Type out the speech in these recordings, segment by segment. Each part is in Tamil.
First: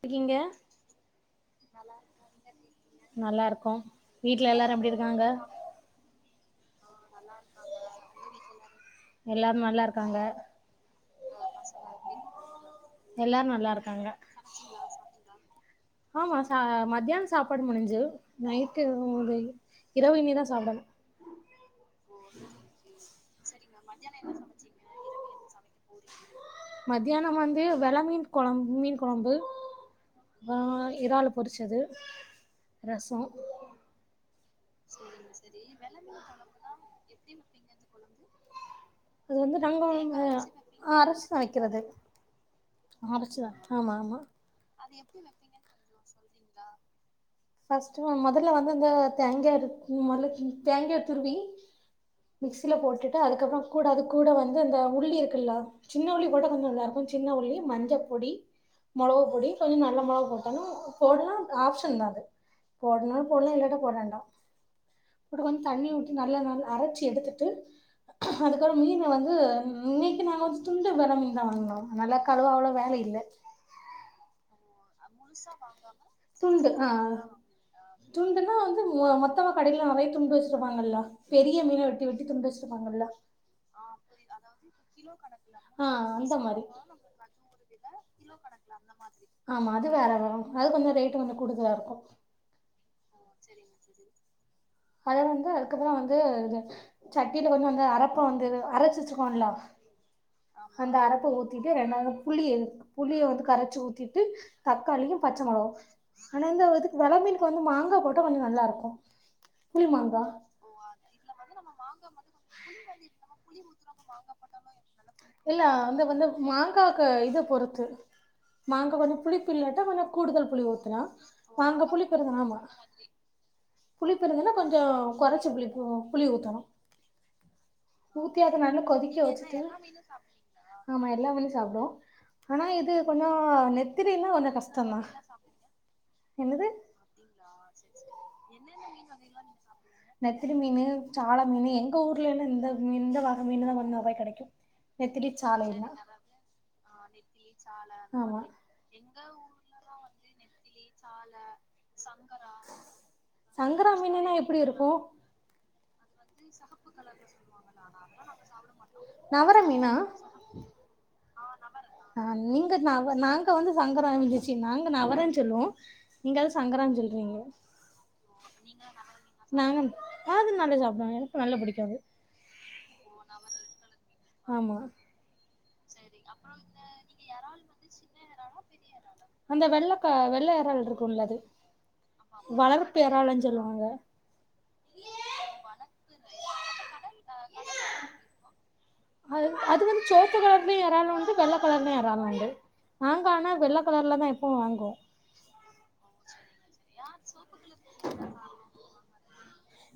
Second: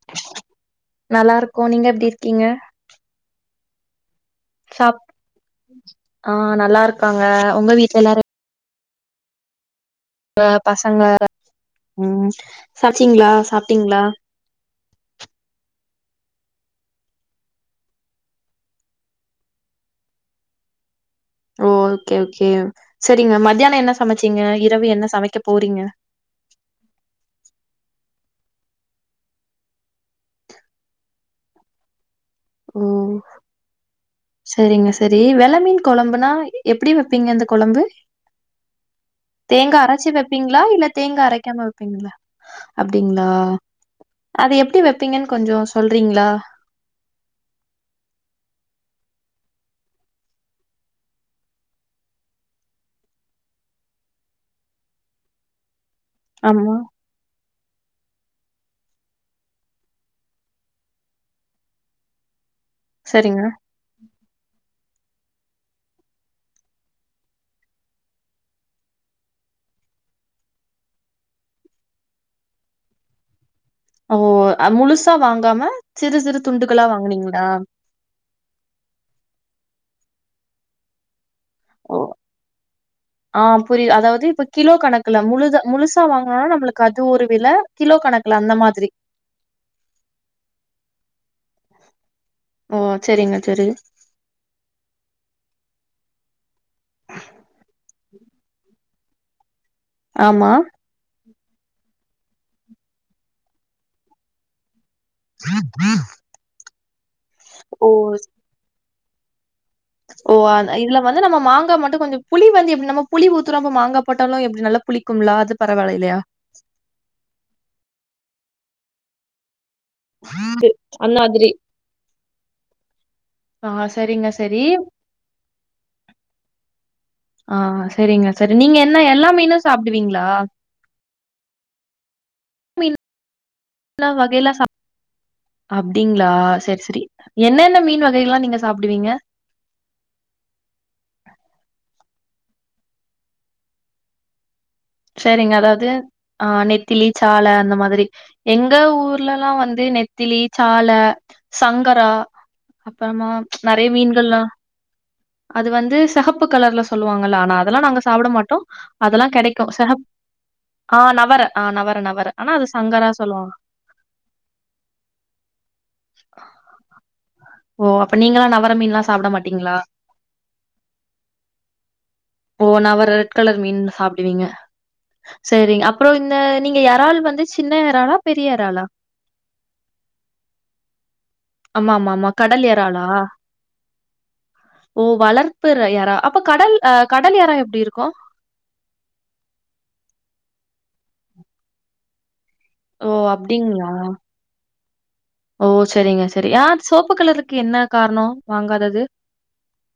இருக்கீங்க நல்லாரு நல்லாருக்கோ வீட்ல எல்லாரு எப்டி சாப் இருக்காங்க ஆ நல்லாருக்காங்க உங்க வீட்ல எல்லாரு எல்லாரு நல்லாரு இப்ப பசங்க ம் சாச்சிங்களா எல்லாரு நல்லா சாப்டீங்களா இருக்காங்க ஆமா ச மத்தியான சாப்பாடு முடிஞ்சு நைட்டு ஒரு இரவு இனிமே தா சாப்டணு ஓ ஓகே ஓகே செரிங்க மத்தியான என்ன சமச்சீங்க இரவு என்ன சமைக்க போறீங்க மத்தியானம் வந்து வெல மீன் கொழம் மீன் கொழம்பு ஆ இறாலு பொரிச்சது ரசோ செரிங்க செரி வெல மீன் கொழம்புனா எப்டி வப்பீங்க இந்த கொழம்பு அது வந்து தேங்கா நாங்க அரச்சு அ வப்பீங்ளா இல்ல தேங்கா அரச்சுதா அரக்காம வைக்கிறது வப்பீங்ளா அப்டிங்களா அரச்சுதா ஆமா ஆமா அது எப்டி வப்பீங்கனு கொஞ்சோ சொல்றீங்களா ஃபஸ்ட்டு ஒன் மொதல்ல வந்து அந்த தேங்கா இருக்கு மொதல ம் தேங்காய துருவி மிக்சில போட்டுட்டு அதுக்கப்பறோ கூட அது கூட வந்து அந்த உள்ளி இருக்குல சின்னவுள்ளி கூட கொஞ்ச ஆமா நல்லா இருக்கு சின்னவுள்ளி மஞ்ச பொடி மொளவு பொடி கொஞ்ச நல்ல மொளகு போட்டாலு போடலா ஆப்ஷன் தா அது போடணாணு சரிங்க போடலா இல்லாட்டா போடறேண்டா இம்ட்டுக்கோனு தண்ணி வுட்டு நல்லா நல்லா அரச்சு எடுத்துட்டு அதுக்கோடு மீன வந்து ம் இன்னைக்கி நாங்க வந்து துண்டு வெல மீன் தா வாங்குனோ நல்லா கழுவா அவ்ளோ வேல இல்ல ஓ அ முழுசா வாங்காம சிறு சிறு துண்டுகளா வாங்கனீங்களா துண்டுனா வந்து மொ மொத்தமா கடைல லா நறையா துண்டு வச்சிருவாங்கல்ல பெரிய மீன வெட்டி வெட்டி துண்டு வெச்சிருப்பாங்கல்ல ஆஹ் புரிது அதாவது இப்ப கிலோ கணக்குல முழுதா ஆ முழுசா அந்த வாங்கனுனா மாரி நம்மளுக்கு அது ஒரு வில கிலோ கணக்குல அந்த மாதிரி ஆமா அது வேற வரு அது கொஞ்சோ ரேட்டு வந்து கூடுதலா இருக்கு ஓ சேரிங்க சரி அத வந்து அதுக்கப்றோ வந்து சட்டில கொஞ்சொ வந்து அரப்பா வந்து [unintelligible] ஆமா அந்த அரப்ப ஊத்திட்டு ரெண்டாவது புளி புளிய வந்து கரச்சு ஊத்திட்டு தக்காளியு பச்ச மொளகு ஆனா இந்த இதுக் வளமீனுக்கு வந்து ஓ! மாங்கா போட்டா கொஞ்சொ நல்லா இருக்கு ஓ ஆ இதுல வந்து நம்ம மாங்கா மட்டு கொஞ்சொ புளி வந்து எப்டி நம்ம புளி ஊத்துறப்போ மாங்கா போட்டாலு எப்டி நல்லா புளிக்கும்லா அது பரவால இல்லயா காக்க இத பொறுத்து மாங்கா கொஞ்சோ புளிப்பில்லட்ட கொஞ்சொ கூடுதல் புலி ஊத்துலா அந்த மாதிரி. மாங்கா புளிப்பிருந்துனாமா ஆ சரிங்க, புளிப்பிருதுனா சரி. கொஞ்சோ கொறச்ச புளிப்பூ புளி ஊத்தணு ஆ சரிங்க, ஊத்தி சரி. அத நீங்க நல்லா என்ன கொதிக்க எல்லா வெச்சிட்டு மீனும் சாப்டுவீங்களா? ஆமா எல்லா மீனயு சாப்டுவோ ஆனா இது கொஞ்சோ எல்லா நெத்திலினா கொஞ்சோ வகையெல்லாம் சாப் கஷ்டந்தா அப்டிங்களா? என்னது சரி, சரி. என்னென்ன மீன் வகைலா நீங்க சாப்டுவீங்க நெத்திலி மீனு சால மீனு எங்க ஊர்ல எல்லா இந்த மீ இந்த வக மீனு தா கொஞ்சோ நறையா கடைக்கு சேரிங்க அதாவது ஆஹ் நெத்திலி சால அந்த மாதிரி ஆமா எங்க ஊர்லல்லாம் வந்து நெத் த்திலி சால சங்கரா அப்றமா நறைய சங்கரா மீனுனா மீன்கள்லா எப்டி இருக்கு அது வந்து செஹப்பு கலர்ல சொல்லுவாங்கல்ல ஆனா அதல்லா நாங்க சாப்ட மாட்டோ அதல்லா கெடைக் நவர ஓ மீனா செஹப் அஹ் நவர அஹ் நவர ஆ நவர ஆனா அது நீங்க சங்கரா நவ நாங்க சொல்லுவாங்க வந்து சங்கராந்துச்சு நாங்க நவரன்னு சொல்லுவோ நீங்க அத சங்கரான் சொல்றீங்க ஓ! அப்ப நீங்கலாம் நவர மீன்லாம் சாப்பிட மாட்டீங்களா? நாங்க அது நல்லா சாப்டுவோ எனக்கு நல்லா புடிக்கு அது ஓ நவர் ரெட் கலர் மீன் சாப் ஆமா செரி அப்றோ இந்த நீங்க எறால் வந்து சின்ன எறாலா பெரிய எறாலா அந்த வெள்ளக்கா வெள்ள எறால் இருக்குல்ல அது ஆமா ஆமாம் வளர்ப்பு எறாலுன்னு சொல்லுவாங்க ஓ வளர்ப்பு ற எறா அப்ப கடல் அஹ் கடல் எறா எப்டி இருக்கு அது அது வந்து சொவப்பு கலர்லயு எறாலுண்டு வெள்ள கலர்லயு எறாலுண்டு ஓ! நாங்க ஆனா வெள்ள அப்டிங்களா? கலர்லதா எப்பவு வாங்குவோ ஓ செரிங்க செரி அ செவப்பு கலருக்கு என்ன காரணோ வாங்காதது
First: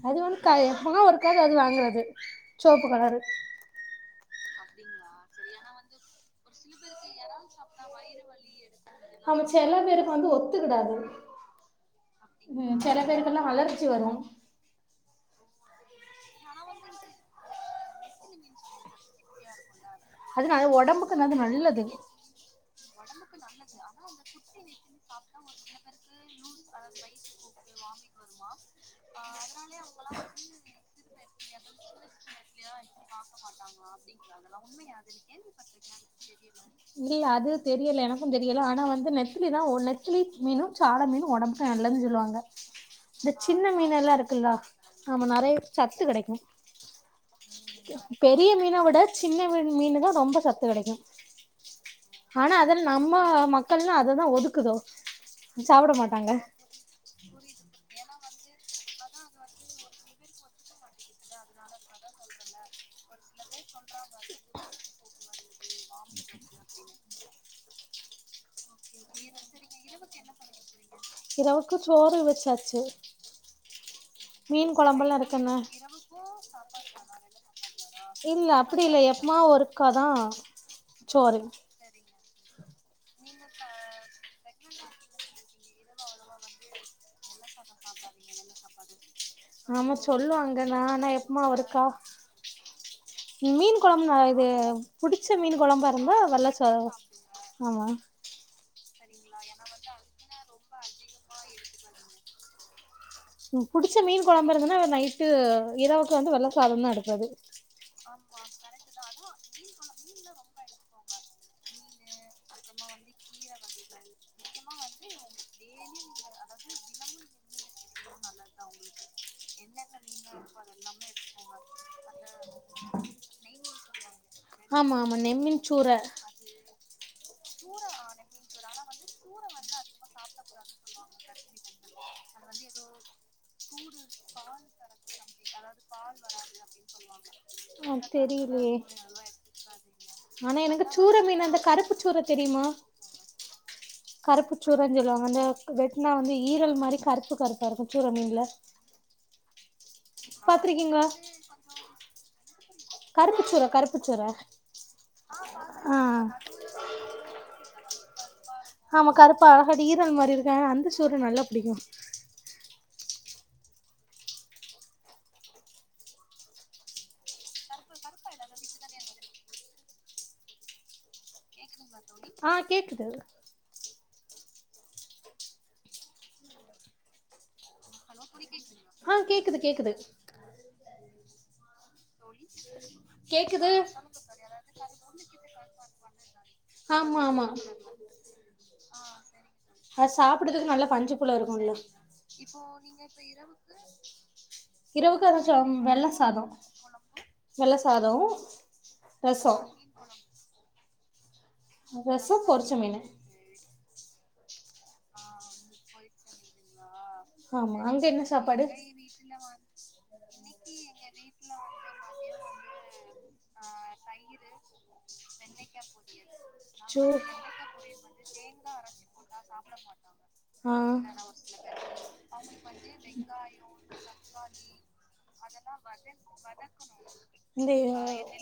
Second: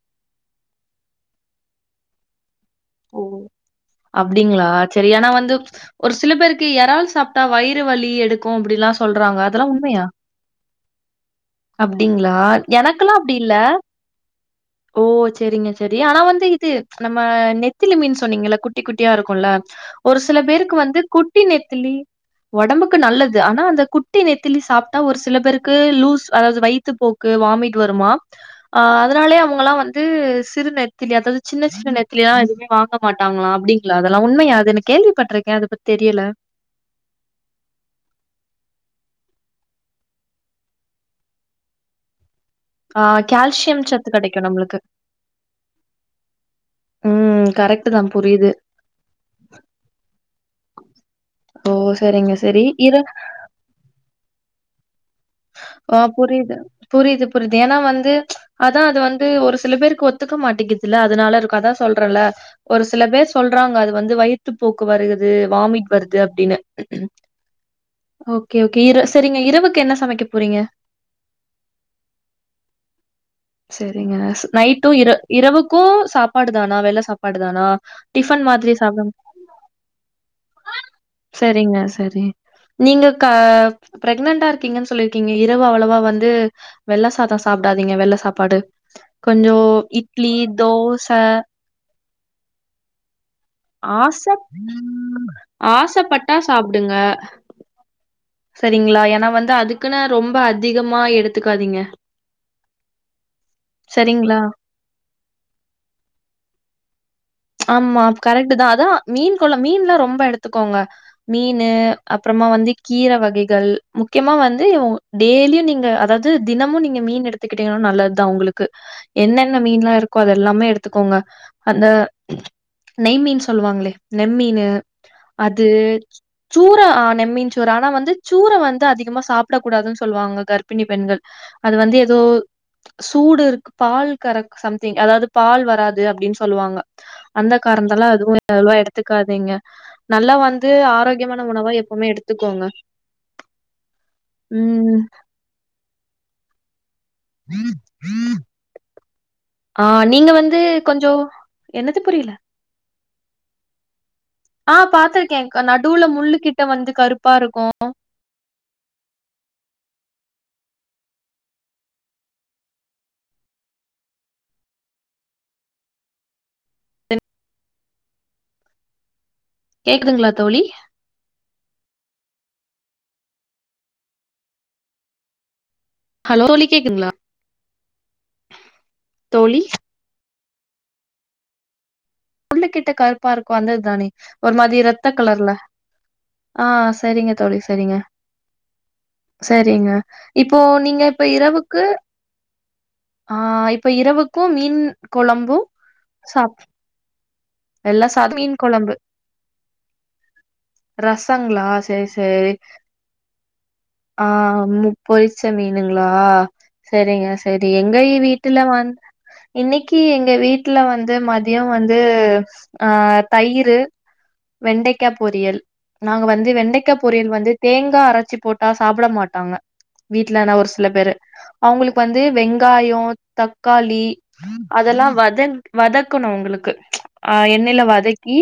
அது வந்து கய யெப்பவோ ஒருக்காக அது வாங்குறது சொவப்பு கலரு ஓ! அப்டிங்களா செரி எனா வந்து ஒரு சில பேருக் கு எறால் சாப்ட்டா வயிறு வலி எடுக்கு அப்டிலா சொல்றாங்க ஆமா அதெல்லா செல உண்மையா பேருக்கு வந்து ஒத்துக்கிடாது அப்டிங்களா ம் செல எனக்குல்லா அப்டி பேருக்கெல்லா இல்ல அலர்ஜி வரு ஓ சேரிங்க சேரி ஆனா வந்து இது நம்ம நெத் திலி மீன் சொன்னீங்கல்ல குட்டி குட்டியா இருக்குல்ல ஒரு சில அது ந பேருக்கு வந்து ஒடம்புக்கு அது குட்டி நல்லது நெத்திலி ஒடம்புக்கு நல்லது ஆனா அந்த குட்டி நெத்திலி சாப்ட்டா ஒரு சில பேருக்கு லூஸ் அதாவது வைத்து போக் க்கு வாமிட் வருமா அ அதனாலயே அவங்கள்ளா வந்து சிறு நெத்திலி அதாவது சின்ன சின்ன நெ த்திலியா எதுமே வாங்க மாட்டாங்ளா அப்டிங்ளா அதெல்லா உண்மயா அது நா கேள்விப்பட்டிருக்கேன் அதை பத்தி தெரியல இல்லயா அது தெரில எனக்குந் தெரில ஆனா வந்து நெத்திலிதா நெத்திலி மீனு சால மீனு ஒடம்பு க்கு நல்லதுன் சொல்வாங்க ஆ இந்த சின்ன கால்சியம் சத்து மீனெல்லா கெடைக்கும் இருக்கல்லா நம்மளுக்கு. ஆமா நெறைய சத்து கெடைக்கு ம் கரெக்ட்டு தான் புரியுது. பெரிய மீன விட சின்ன மீன் மீனுதா ரொம்ப சத்து கெடைக்கு ஓ! சரிங்க ஆனா சரி. அதெல் இர நம்ம மக்கள்லா அதுதா ஒதுக்குதோ சாப்ட ஆ மாட்டாங்க புரிது புரிது புரிது ஏனா வந்து அதா அது வந்து ஒரு சில பேருக்கு ஒத்துக்க மாட்டீக்குதுல்ல அதனால இருக்கு அதா சொல்றல்ல ஒரு சில பேர் சொல்றாங்க அது வந்து வயித்து போக்கு வருகுது வாமிட் வருது அப்டின்னு ஓகே ஓகே இர சேரிங்க இரவுக்கு என்ன சமைக்க போறீங்க இரவுக்கு சோறு வெச்சாச்சு சேரிங்க நைட்டு இர இருக்குன்ன இரவுக்கூ சாப்பாடுதானா வெள்ள சாப்பாடுதானா இல்ல அப்டி இல்ல எப்பமா ஒருக்காதான் சரிங்க சரி நீங்க க பிரெக்னென்டா இரு க்கீங்கன்னு சொல்ருக்கீங்க இரவு அவ்ளவா வந்து வெள்ள சாதோ சாப்டாதீங்க வெள்ள சாப்பாடு கொஞ்சம் ஆமா இட்லி, சொல்லுவாங்க நானு தோச எப்மா ஒருக்கா மீன் கொழம்பு நா ஆசப் இது புடிச்ச மீன் கொழம்பா இருந்தா ஆசப்பட்டா வெள்ள ச ஆமா சரிங்ளா ஏனா வந்து அதுக்குன்னு ரொம்ப அதிகமா எடுத்துக்காதீங்க புடுச்ச மீன் சரிங்களா கொழம்பு இருந்துன்னா நைட் இரவுக்கு வந்து வெள்ள சாதந்தான் எடுப்பாரு ஆமா கரெக்ட்டுதா அதான் மீன் கொழ மீனெல்லா ரொம்ப எடுத்துக்கோங்க மீனு அப்றமா வந்து கீர வகைகள் முக்கியமா வந்து டெய்லியு நீங்க அதாவது தினமு நீங்க மீன் எடுத்துக்கிட்டீங்கன்னா நல்லதுதான் உங்ளுக்கு என்னென்ன மீனெல்லா இருக்கோ அதெல்லாமே எடுத்துக்கோங்க அந்த நெய்மீன் சொல்லுவாங்ளே நெம்மீனு ஆமா ஆமா நெம்மின் அது சூற சூற அ நெம்மீன் சூற ஆனா வந்து சூற வந்து அதிகமா சாப்பட கூடாதுன்னு சொல்லுவாங்க கர்ப்பிணி பெண்கள் அது வந்து எதோ சூடு இருக்கு பால் கர சம்திங் அதாவது பால் வராது அப்டின்னு சொல்லுவாங்க அந்த அ காரண்ந்தெல்லா அதுவு தெரிலயே அவ்ளவா எடுத்துக்காதீங்க நல்லா ஆனா வந்து எனக்கு சூற மீன் ஆரோக்கியமான அந்த உணவா கருப்பு எப்புமே சூற எடு தெரியுமா த்துக்கோங்க கருப்பு சூறன் சொல்லுவாங்க அந்த வெட்னா வந்து ஈரல் மாரி கருப்பு கருப்பா இருக்கு சூற மீன்ல ஆ நீங்க வந்து பாத்திருக்கீங்களா கொஞ்சோ என்னது புரில கருப்புச்சூற கருப்புச்சூற ஆ பாத்திருக்கேன்க்கா நடுவுல முள்ளு கிட்ட வந்து கருப்பா இருக்கு ஆமா கருப்பா அழகாடி ஈரல் மாரி இருக்கு ஆ அந்த சூற நல்லா புடிக்கு கேக்குதுங்ளா தோழி கேக்குதுங்ளா தோழி ஆ கேக்குது ஹலோ தோழி கேக்குங்ளா ஆ கேக்குது தோழி கேக்குது முள்ளு கிட்ட கருப்பா இருக்கு கேக்குது அந்த இதானே ஒரு மாரி ரத்த கலர்ல ஆ ஆமா சரிங்க ஆமா தோழி சரிங்க சரிங்க அது இப்போ சாப்பிடறதுக்கு நல்லா நீங்க பஞ்சு இப்ப போல இருக்கும்ல இரவுக்கு ஆ இப்ப இரவுக்கும் மீன் இரவுக்கு அது ச கொழம்பு வெள்ள சாதோ சாப் வெள்ள சாத மீன் கொழம்பு ரசோ ரசங்ளா செரி ரசோ செரி பொரிச்ச மீனு ஆ முப்பொரிச்ச மீனுங்ளா செரிங்க செரி ஆமா எங்க அங்க வி என்ன வீட்டுல சாப்பாடு வந் இன்னக்கி எங்க வீட்டுல வந்து மதி மதியொ வந்து ஆ தயிரு வெண்டைக்கா பொரியல் நாங்க வந்து இது வெண்டைக்கா சோ பொரியல் வந்து தேங்கா அரச்சி போட்டா சாப்ட மாட்டாங்க வீட்லனா ஒரு ஆ சில பேரு அவுங்களுக்கு வந்து வெங்காயொ தக்காளி அதெல்லா வதன் வதக்குணு அவுங்களுக்கு ஆ இந்த எண்ணெயில வதக்கி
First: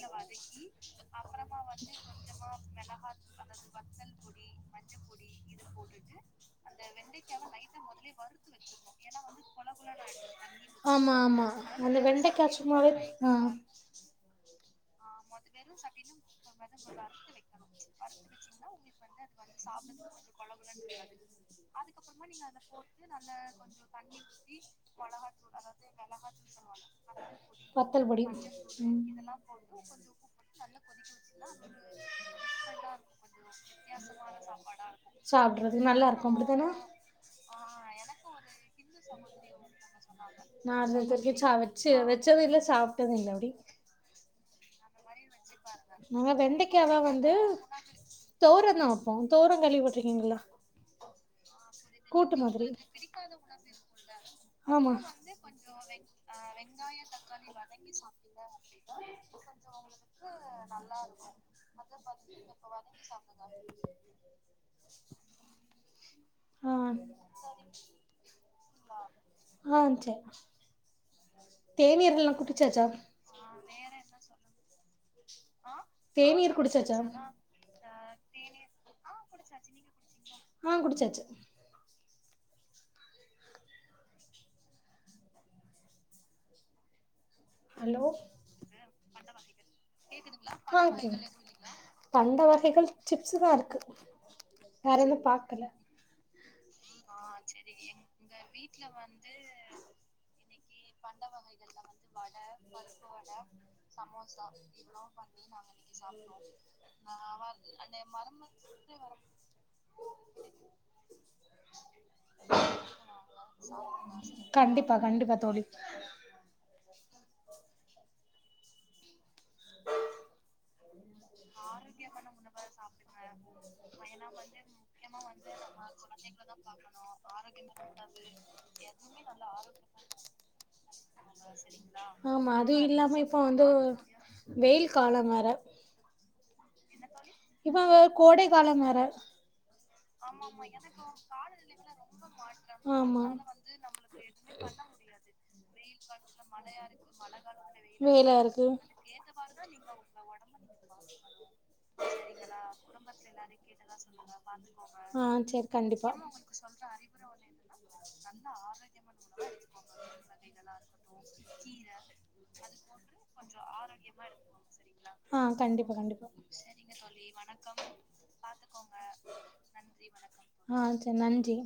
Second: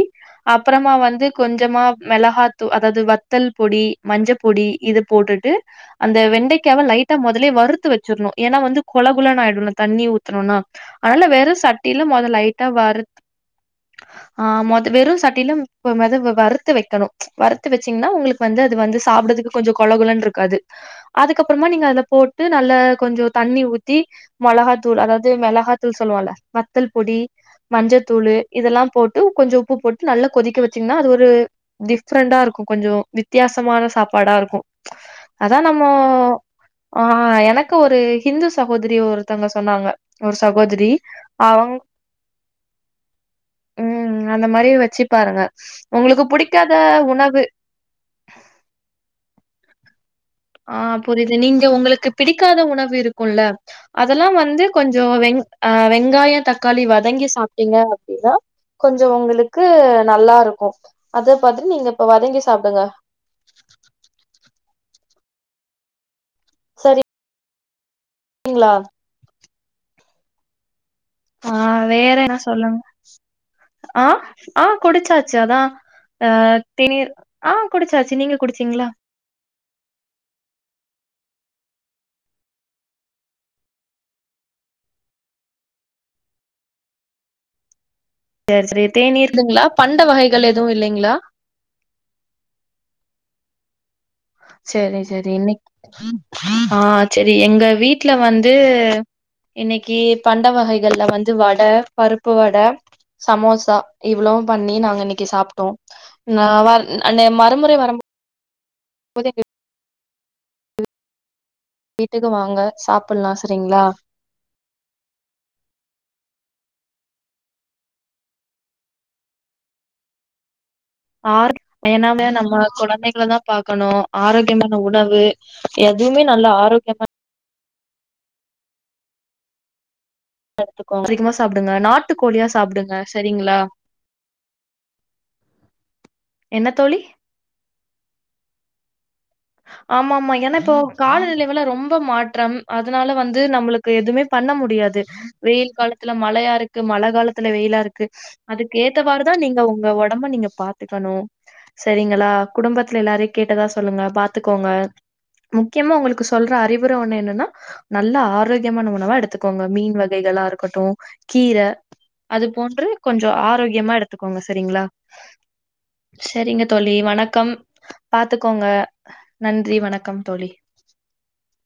அப்பறமா வந்து கொஞ்சமா மெளகாத்தூ அதாவ்து வத் வத்தல் பொடி மஞ்ச பொடி இது போட்டுட்டு அந்த வெண்டைக்காவ லைட்டா மொதலே வறுத்து வச் வச்சிர்னு ஏன்னா வந்து கொலகுலன்னு ஆயிடுல்ல தண்ணி ஊத்துனொன்னா ஆமா அதனால வெறு சட்டில மொத லைட்டா வறு ம் ஆ மொத் வெறு சட்டிலும் பது வருத்து வைக்கணும் வருத்து வச்சீங்ன்னா உங்களுக்கு வந்து அது வந்து சாப்டதுக்கு கொஞ்சொ கொல கொலன்ருக் காது அதுக்கப்புறமா நீங்க அத போட்டு நல்ல கொஞ்சோ தண்ணி ஊத்தி மொளகாத்தூள் அதாவ்து மெளகா தூள் சொல்லுவோல்ல வத்தல் பொடி வத்தல் பொடி மஞ்சத்தூளு ம் இதெல்லாம் போட்டு கொஞ்சொ உப்பு போட்டு நல்லா கொதிக்க வச்சீங்ன்னா அது ஒரு டிஃப்ரெண்டாருக்கூ கொஞ்சொ வித்தியாசமான சாப்பாடா இருக்கூ அதா சாப்ட்றதுக்கு நம்மோ நல்லா இருக்கு அப்டித்தான ஆ எனக்கு ஒரு ஹிந்து சகோதரி ஒருத்தங்க சொன்னாங்க ஒரு நா சகோதரி அந்தந்த பீட்சா அவங்க வச்சு வச்சது இல்ல சாப்ட்டது இல்ல அப்டி ம் அந்த மாரி வச்சி பாருங்க உங்களுக்கு புடிக்காத உணவு தோரண் தா வப்போ தோரம் கேள்விபட்டிருக்கீங்கள்ள ஆ புரியுது நீங் து உங்களுக்கு பிடிக்காத மாதிரி உணவு இருக்குல்ல அதெல்லா வந்து கொஞ்சொ வெங் அ வெங்காய தக் வெங்காய தக்காளி வதக்கி சாப்ட்டிங்க அப்டின்னா கொஞ்சொ [inaudible] கோ அதே பாத்துட்டு நீங்க இப்ப வதங்கி சாப்டுங்க [inaudible] ஆ செரி ரிங்ளா ஆங் செரி ஆ வேற என்னா சொல்லுங்க குடிச்சாச்சா ஆ ஆ குடிச்சாச் ச்சதா அ தேநீர் குடிச்சாச்சா தீணி ஆ குடிச்சாச்சு நீங்க குடிச்சீங்ளா ஆங் குடிச்சாச்சு ஹலோ சேரி சரி தேனீர்ல்லங்ளா பண்ட வகைகள் எதுவு ஆ இல்லைங்ளா கேக்குது பண்ட வகைகள் சிப்ஸு தாருக்கு செரி செரி இன்னைக் ஆ செரி எங்க வீட்ல வந்து இன்னைக்கி பண்ட வகை கள்ள வந்து வட பருப்பு வட சமோசா இவ்ளோம் பண்ணி நாங்க இன்னைக்கு சாப்ட்டோ வரும்போது சாப்ட்டோ எங்க வீட்டுக்கு வாங்க சாப்பல்லா சரிங்ளா கண்டிப்பா கண்டிப்பா தோழி ஆர் ஏனாம நம்ம கொழந்தைகள தா பாக்கணு ஆரோக்கியமான உணவு எதுவ்மே நல்ல ஆரோக்யமா ஆரோக்கியம் எதுவுமே நல்ல ஆரோக்கிய எடுத்துக்கோங்க அதிகமா சாப்டுங்க நாட்டு கோழியா ஆமா அதும் சாப்டுங்க இல்லாம இப்ப சரிங்களா வந்து வெயில் காலம் வேற என்ன தோழி இப்ப கோடை காலம் வேற ஆமா ஆமா ஏன்னா இப்போ காலநிலைவலா ரொம்ப மாற்றம் அதுனால வந்து அதனால நம்மளுக் எதுவுமே பண்ண முடியாது வெயில் காலத்துல மழையா இருக்கு மழ காலத்துல வெயிலா இருக் வெயிலா இருக்கு அதுக்கு ஏத்தவாறுதா நீங்க உங்க ஒடம்ப நீங்க பாத்துக்கணு செரிங்களா குடும்பத்துல எல்லாரையு கேட்டதா சொல்லுங்க பாத்துக்கோங்க முக்கியமா உங்களுக்கு சொல்ற அறிவுர ஒன்னு என்னனா நல்ல ஆரோக்கியமான உணவா எடுத் துக்கோங்க மீன் வகைகளா இருக்கட்டு கீர அது போன்று கொஞ்சோ ஆரோக்கியமா எடுத்துக்கோங்க செரிங்ளா ஆ கண்டிப்பா கண்டிப்பா செரிங்க தோழி வணக்கம் பாத்துக்கோங்க நன்றி வணக்கம் தோழி ஆ செரி நன்றி